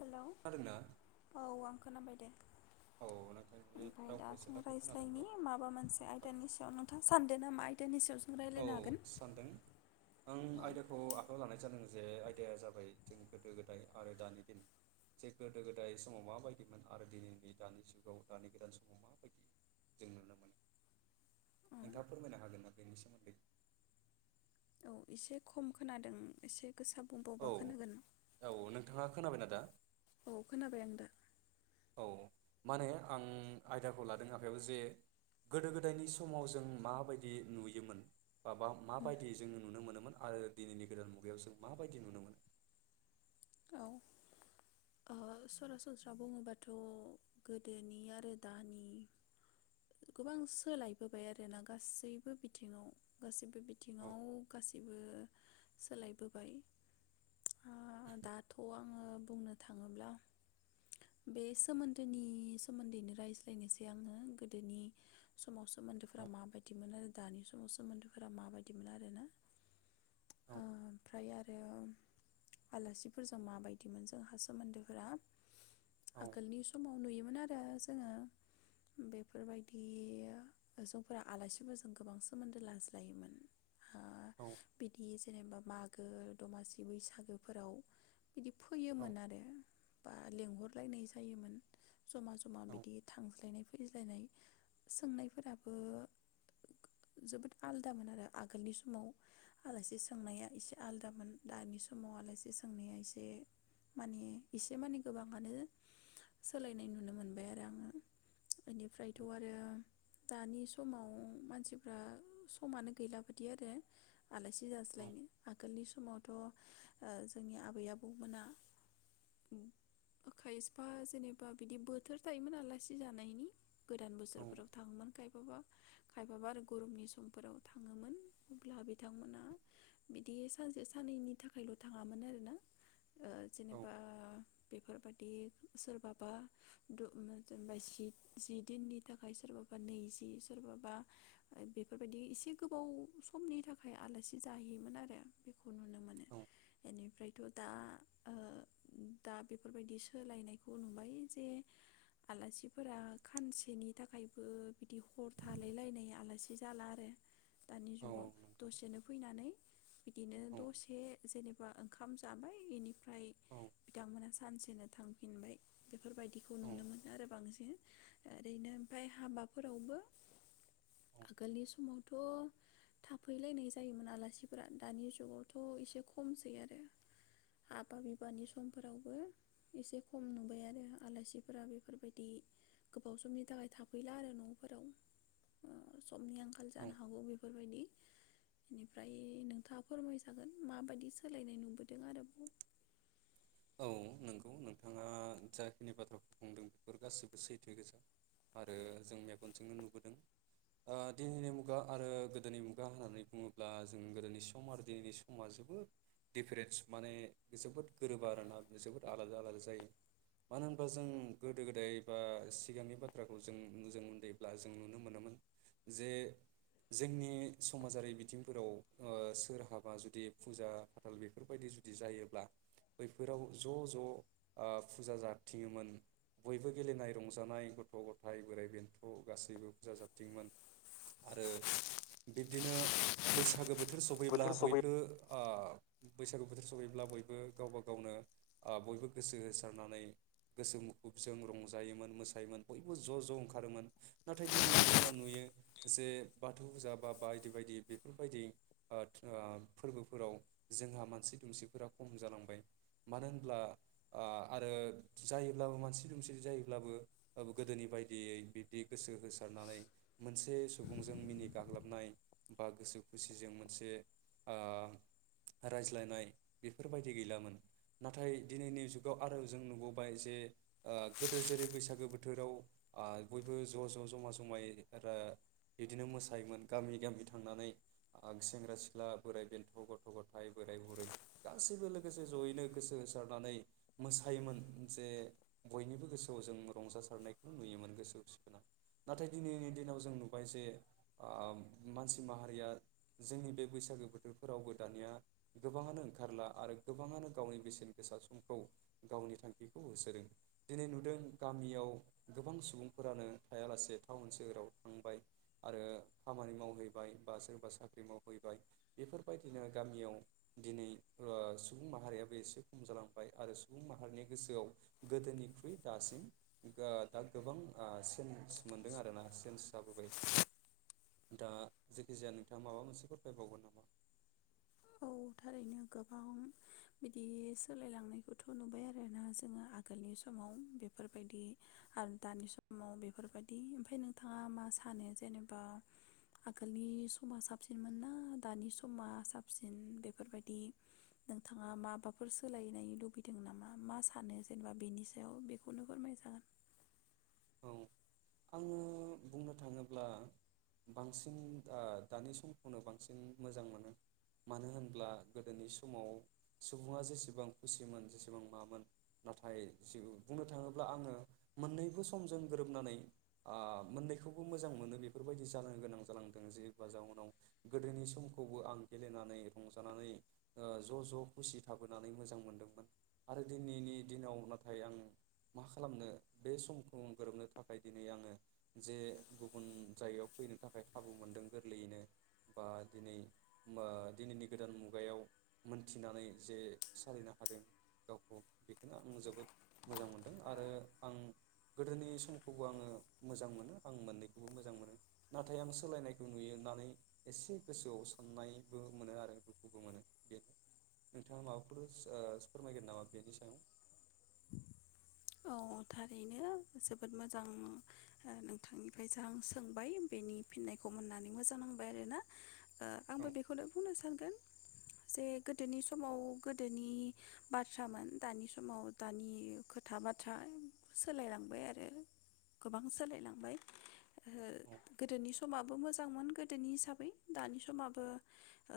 Hello खोनादोंना औ आं खोनाबाय दे। औ नोंथांनि ओमफ्राय रावखौ एसे दसिम लाखै खोनादों र' रायज्लायनि माबा मोनसे आयदानि सायाव नोंथाङा सानदों ना मा आयदानि सायाव जों औ रायज्लायनो हागोन सानदों, आं औ आयदाखौ आखाइायाव लानाय ज जे आयदाया जाबाय जों गोदो गोदाय आरो दानि दिन जे गोदो गोदाय समाव माबायदिमोन आरो दिनैनि दानि जुगाव दानि गोदान समाव माबायदि, जों नुनो मोनो नोंथाङा औ फोरमायनो हागोन ना बेनि सोमोन्दै? औ एसे खम खोनादों एसे गोसा औ बुंबावबा, खोनागोन औ नोंथाङा खोनाबायना दा? औ खोनाबाय, आं दा औ माने आं आयदाखौ लादों आखायाव जे गोदो गोदायनि समाव जों माबायदि नुयोमोन बाबा माबायदि जोङो नुनो मोनो आरो दिनैनि गोदान मुगायाव जों माबायदि नुनो मोनो? औ सरासनस्रा बुङोबाथ गोदोनि आरो दानि गोबां सोलायबोबाय आरोना गासैबो बिथिङाव गासैबो बि औ बिथिङाव गासिबो सोलायबोबाय आ दाथ आङो बुंनो थाङोब्ला बे सोमोन्दोनि सोमोन्दैनो रायज्लायनोसै आङो गोदोनि समाव सोमोन्दोफोरा औ माबायदिमोन आरो दानि समाव सोमोन्दोफोरा माबायदिमोन आरोना। औ ओमफ्राय आरो आलासि फोरजों माबायदिमोन जोंहा सोमोन्दोफोरा औ आगोलनि समाव नुयोमोन आरो जोङो बेफोरबायदि जफोरा आलासिफोरजों गोबां सोमोन्दो लाज्लायोमोन। आ औ बिदि जेनेबा माग गो दमासि बैसागोफोराव बिदि औ फोयोमोन आरो ओ लेंहरलायनाय जायोमोन जमा जमा औ बिदि थांज्लायनाय फैज्लायनाय सोंनायफोराबो जोबोद आलदामोन आरो आगोलनि समाव आलासि सोंनाया एसे आलदामोन दानि समाव आलासि सोंनाया एसे माने एसे माने गोबाङानो सोलायनाय नुनो मोनबाय आरो आङो। इनिफ्रायथ आरो दानि समाव मानसिफ्रा समानो गैला बिदि आरो आलासि औ जास्लायनो आगोलनि स मावथ ओ जोंनि आबै आबौमोना खायफा जेनेबा बिदि बोथोर थायोमोन आलासि जानायनि। गोदान बोसोरफोराव थाङोमोन खायफाबा खायफाबा आरो गरमनि समफोराव थाङोमोन अब्ला बिथांमोना बिदि सानसे सान्नैनि थाखायल' थाङामोन आरोना ओ जेनेबा बेफोर बेबादि सोरबाबा दु-ओम जेनेबा जि दिननि थाखाय सोरबाबा नैजि सोरबाबा बेफोरबायदि एसे गोबाव समनि थाखाय आलासि जाहैयोमोन आरो बेखौ नुनो इनिफ्रायथ' दा ओ दा बेफोरबायदि सोलायनायखौ नुबाय जे आलासिफोरा खानसेनि थाखायबो बिदि हर थालायलायनाय आलासि जाला आरो दानि जुगाव दसेनो फैनानै बिदिनो दसे जेने बा ओंखाम जाबाय इनिफ्राय औ बिथांमोनहा सानसेनो थांफिनबाय बेफोरबायदिखौ औ नंगौ औ नुनो मोनो आरो बांसिन ओरैनो ओमफाय हाबाफोरावबो आगोलनि समावथ' थाफैलायनाय जायोमोन आलासिफोरा दानि जुगावथ' एसे खम खमसै आरो हाबा बिबानि समफोरावबो एसे खम नुबाय आरो आलासिफोरा बेफोरबायदि गोबाव समनि थाखाय थाफैला आरो नफोराव ओ समनि आंखाल जानो औ हागौ बेफोरबायदि इनिफ्राय नोंथाङा फोरमायजागोन माबायदि सोलायनाय नुबोदों आरोबाव। औ नंगौ नोंथाङा जाखिनि बाथ्राखौ बुंदों बेफोर गासैबो सैथो गोजा आरो जों मेगनजोंनो नुबोदों ओ दिनैनि मुगा आरो गोदोनि मुगा होननानै बुङोब्ला जों गोदोनि सम आरो दिनैनि समा जोबोद दिफारेन्स माने जोबोद गोरोब बा आरोना जोबोद आलादा आलादा जायो मानो होनबा जों गोदो गोदाय बा सिगांनि बाथ्राखौ जों मुजां मोनदोंब्ला जों नुनो मोनोमोन जे जोंनि समाजारि बिथिंफोराव ओ सोरहाबा जुदि फुजा फाथाल बेफोरबायदि जुदि जायोब्ला बैफोराव ज' ज' ओ फुजा जाबथिङोमोन बयबो गेलेनाय रंजानाय गथ' ग'थाय बोराइ बेन्थ' गासैबो फुजा जाथिङोमोन आरो बिब्दिनो बैसागो बो थोर सौफैब्ला बोथोर सफै बयबो ओ बैसागु बोथोर सफैब्ला बयबो गावबा गाव नो ओ बयबो गोसो होसारनानै गोसो मुखुबजों रंजायोमोन मोसायोमोन बयबो ज'ज'ओंखारोमोन। नाथाय दिनैनि दिनाव नुयो जे बाथौ फुजा बा बायदि बायदि बेफोरबायदि ओ ओ फोरबोफोराव जोंहा मानसि दुमसिफोरा खम जालांबाय मानो होनब्ला ओ आरो जायोब्लाबो मानसि दुमसि जायोब्लाबो गोदोनि बायदियै बिब्दि गोसो होसारनानै मोनसे सुबुंजों मिनि गाग्लोबनाय बा गोसो खुसिजों मोनसे ओ रायज्लायनाय बेफोरबायदि गैलामोन नाथाय दिनैनि जुगाव आरो जों नुबोबाय जे ओ गोदो जेरै बैसागो बोथोराव ओ बयबो ज' ज' जमा जमायै रा इदिनो मोसायोमोन गामि गामि थांनानै ओ सेंग्रा सिख्ला बोराइ बेन्थ' गथ' गथाय बोराय बुरै गासैबो लोगोसे जयैनो गोसो होसारनानै मोसायोमोन जे बयनिबो गोसोआव जों रंजासारनायखौ नुयोमोन गोसो खुसि गोनां। नाथाय दिनैनि दिनाव जों नुबाय जे ओ मानसि माहारिया जोंनि बे बैसागो बोथोरफोरावबो दानिया गोबाङानो ओंखारला आरो गोबाङानो गावनि बेसेन गोसा समखौ गावनि थांखिखौ होसोदों। दिनै नुदों गामियाव गोबां सुबुंफोरानो थायालासे टाउन सोहोराव थांबाय आरो खामानि मावहैबाय बा सोरबा साख्रि मावहैबाय बेफोरबायदिनो गामियाव दिनै ओ सुबुं माहारिया एसे खम जालांबाय आरो सुबुं माहारिनि गोसोआव गोदोनिख्रुइ दासिम ओ दा गोबां चेन्ज मोनदों आरोना चेन्ज जाबोबाय दा जेखिजाया नोंथाङा माबा मोनसेखौ फरायबावगोन नामा? औ थारैनो गोबां बिदि सोलायलांनायखौथ' नुबाय आरोना जोङो आगोलनि समाव बेफोरबायदि आरो दानि समाव बेफोरबायदि ओमफ्राय नोंथाङा मा सानो जेनेबा आगोलनि समा साबसिनमोन ना दानि समा साब सिन? बेफोरबायदि नोंथाङा माबाफोर सोलायनाय लुबैदों नामा मा सानो जेनेबा बेनि सायाव बेखौनो फोरमायजागोन? औ आङो बुंनो थाङोब्ला बांसिन ओ दानि समखौनो बांसिन मोजां मोनो मानो होनब्ला गोदोनि समाव सुबुङा जेसेबां खुसिमोन जेसेबां मामोन नाथाय जि बुंनो थाङोब्ला आङो मोननैबो स समजों गोरोबनानै ओ मोननैखौबो मोजां मोनो बेफोरबायदि जानो गोनां जालांदों जेबा जउनाव गोदोनि समखौबो आं गेलेनानै रंजानानै ओ ज'ज' खुसि थाबोनानै मोजां मोनदोंमोन आरो दिनैनि दिनाव नाथाय आं मा खालामनो बे सम खौ गोरोबनो थाखाय दिनै आङो जे गुबुन जायगायाव फैनो थाखाय खाबु मोनदों गोरलैयैनो बा दिनै ओ दिनैनि गोदान मुगायाव मोनथिनानै जे सलिनो हादों गावखौ बेखौनो आं जोबोद मोजां मोनदों आरो आं गोदोनि समखौबो आङो मोजां मोनो आं मोननैखौबो मोजां मोनो नाथाय आं सोलायनायखौ नुयोनानै एसे गोसोआव साननायबो मोनो आरो दुखुबो मोनो बेनो नोंथाङा माबाफोरस ओ फोरमायगोन नामा बेनि सायाव? अ थारैनो जोबोद मोजां ओ नोंथांनिफ्रायसो आं सोंबाय बेनि फिननायखौ मोननानै मोजां नांबाय आरोना। ओ औ आंबो बेखौनो बुंनो सानगोन जे गोदोनि समाव गोदोनि बाथ्रामोन दानि समाव दानि खो था बाथ्रा सोलायलांबाय आरो गोबां सोलायलांबाय ओ औ गोदोनि समाबो मोजांमोन गोदोनि हिसाबै दानि समाबो ओ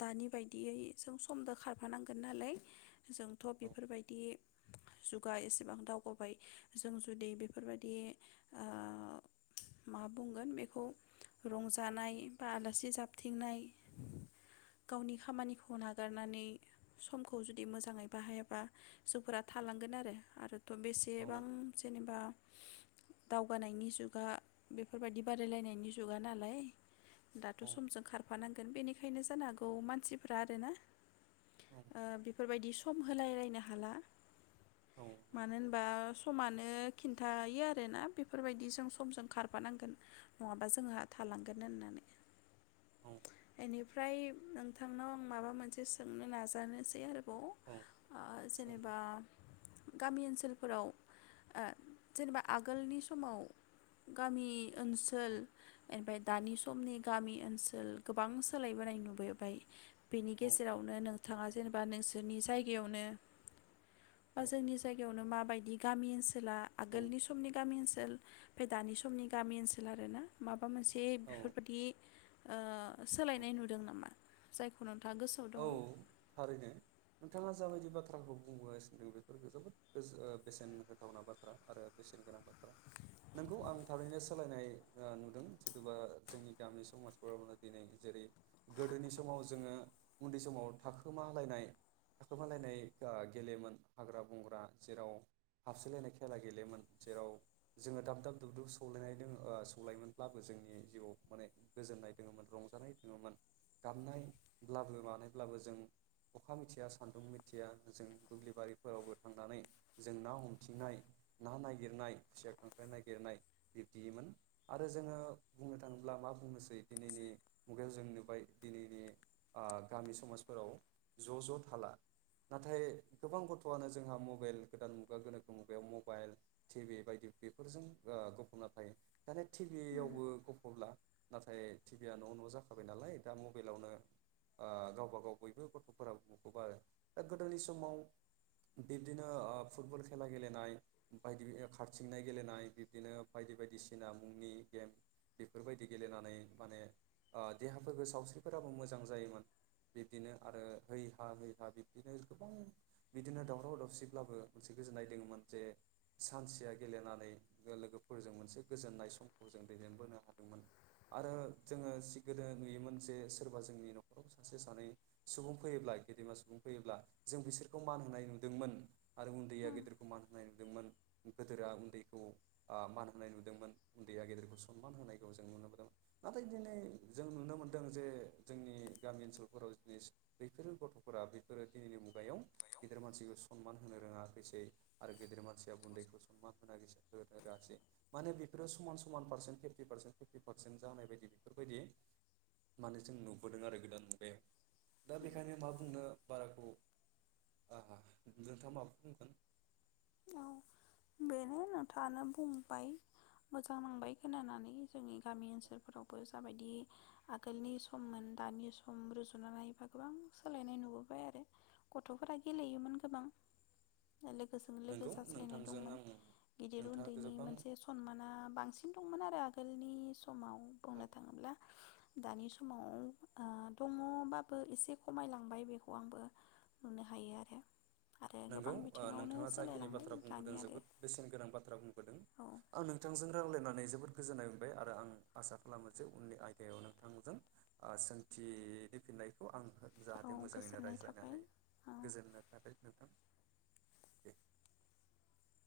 दानि बायदियै जों समजों खारफानांगोन नालाय जोंथ' बेफोरबायदि जुगा एसेबां दावगाबाय जों जुदि बेफोरबायदि ओ मा बुंगोन बेखौ रंजानाय बा आलासि जाबथिंनाय गावनि खामानिखौ नागारनानै समखौ जुदि मोजाङै बाहायाबा जोंफोरा थालांगोन आरो आरो थ औ बेसेबां जेनेबा दावगानायनि जुगा बेफोरबायदि बादायलायनायनि जुगा नालाय दाथ' औ समजों खारफानांगोन बेनिखायनो जानो हागौ मानसिफ्रा आरोना औ ओ बेफोरबायदि सम होलायलायनो हाला औ मानो नंगौ होनबा समानो खिन्थायो आरोना बेफोरबायदि जों समजों खारफानांगोन नङाबा जोंहा थालांगोन होननानै। एनि फ्राय नोंथांनाव आं माबा मोनसे सोंनो नाजानोसै आरो खौ औ ओ जेनेबा सोंदों बा गामि ओनसो ओनसोलफोराव ओ जेनेबा आगोलनि समाव गामि ओनसोल औ एनिफ्राय दानि समनि गामि ओनसोल गोबां सोलायबोनाय नुबोबाय बेनि औ गेजेरावनो नोंथाङा जेनेबा नोंसोरनि जायगायावनो बा औ जोंनि जायगायावनो माबायदि गामि ओनसो सोला औ आगोलनि समनि गामि ओनसोल ओमफाय दानि समनि गामि ओनसोल आरो ना माब बा मोनसे औ बेफोरबायदि ओ औ सोलायनाय नुदों नामा जायखौ नों औ थारैनो नोंथाङा जाबायदि बा थ्राखौ बुंबोगासिनो दं बेफोर जोबोद गो बेसेन होथावना बाथ्रा आरो बेसेन गोनां बाथ्रा नोंगौ आं थारैनो सोलायनाय नुदों जथबा जोंनि गामि समाजफोरावनो दिनै जेरै गोदोनि समाव जोङो उन्दै समाव थाखोमालायनाय थाखोमालायनाय ओ गेलेयोमोन हाग्रा बंग्रा जेराव हाबसोलायनाय खेला गेलेयोमोन जेराव जोङो दाब दाब दुब दुब सौलायनाय दं सौलायोमोनब्लाबो जोंनि जिउआव माने गोजोननाय दङोमोन रंजानाय दोङोमोन गाबनायब्लाबो मानायब्लाबो जों अखा मिथिया सान्दुं मिथिया जों दुब्लिबारिफोरावबो थांनानै जों ना हमथिंनाय ना नागिरनाय, खुसिया, खांख्राइ नागिरनाय बिब्दिमोन आरो जोङो बुंनो थाङोब्ला मा बुंनोसै दिनैनि मुगायाव जों नुबाय दिनैनि ओ गामि समाजफोराव ज' ज' थाला नाथाय गोबां गथ'आनो जोंहा मबाइल गोदान मुगा गोनोखो मुगायाव मबाइल टि भि बायदि बेफोरजों गफुंना थायो। माने टि भियावबो गफबला नाथाय टि भिया न' न' जाखाबाय नालाय दा मबाइलावनो ओ गावबा गाव बयबो गथ'फोरा मखुब आरो। दा गोदोनि समाव बिब्दिनो ओ फुटबल खेला गेलेनाय बायदि खारथिंनाय गेलेनाय बिब्दिनो बायदि बायदिसिना मुंनि गेम बेफोरबायदि गेलेनानै माने देहाफोरखौ सावस्रिफोराबो मोजां जायोमोन। बिब्दिनो आरो हैै हा हैै हा बिब्दिनो गोबां बिदिनो दावराव दावसिब्लाबो मोनसे गोजोननाय दङोमोन जे सानसेया गेलेनानै लोगोफोरजों मोनसे गोजोननाय समखौ जों दैदेनबोनो हादोंमोन आरो जोङो सि‌ गोदो नुयोमोन जे सोरबा जोंनि नखर फोराव सासे सानै सुबुं फैयोब्ला गेदेमा सुबुं फैयोब्ला जों बिसोरखौ मान होनाय नुदोंमोन आरो उन्दैया गेदिरखौ मान होनाय नुदोंमोन गोदोरा उन्दैखौ मान होनाय नुदोंमोन उन्दैया गेदिरखौ सनमान होनायखौ जों नुनो मोनदोंमोन नाथाय दिनै जों नुनो मोन्दों जे जोंनि गामि ओनसोलफोराव दिनै बैफोरो गथ'फोरा बेफोरो दिनैनि मुगायाव गिदिर मानसिखौ सनमान होनो रोङाखैसै आरो गेदिर मानसिया उन्दैखौ सनमान होनो रोङासै माने बेफोरो समान समान percent fifty percent fifty percent जानाय बायदि बेफोरबायदि माने जों नुबोदों आरो गोद दान मुगायाव। दा बेखायनो मा बुंनो बाराखौ नोंथाङा माबा बुंगोन? औ बेनो नोंथाङानो बुंबाय मोजां नांबाय खोनानानै जोंनि गामि ओनसोलफोरावबो जाबायदि आगोलनि सममोन दानि सम रुजुनानै बा गोबां सोलायनाय नुबोबाय आरो गथफोरा गेलेयोमोन गोबां लोगो लोगो नोंगौ जास्लायनाय नोंथांजों दंमोन आं गिदिर नोंथाङा उन्दैनि गोबां मोनसे सनमाना बांसिन दंमोन आरो आगोल समाव औ बुंनो थाङोब्ला दानि समाव ओ दङबाबो एसे खमायलांबाय बेखौ आंबो नुनो हायो आरो। आरो नोंगौ गोबां ओ बिथिङावनो नोंथाङा जाखि खिनि सोलायलांबाय बाथ्रा दानि बुंबोदों आरो जोबोद बेसेन गोनां बाथ्रा बुंबोदों औ आं नोंथांजों राव रायलायनानै जोबोद गोजोननाय मोनबाय आरो आं आसा खालामो जे उननि आयदायाव नोंथांमोनजों सोंथिफिननायखौ आं हो औ जाहाथे मोजाङैनो गोजोननाय रायज्लायनो थाबाय। हायो गोजोननाय थाबाय नोंथां। [inaudible]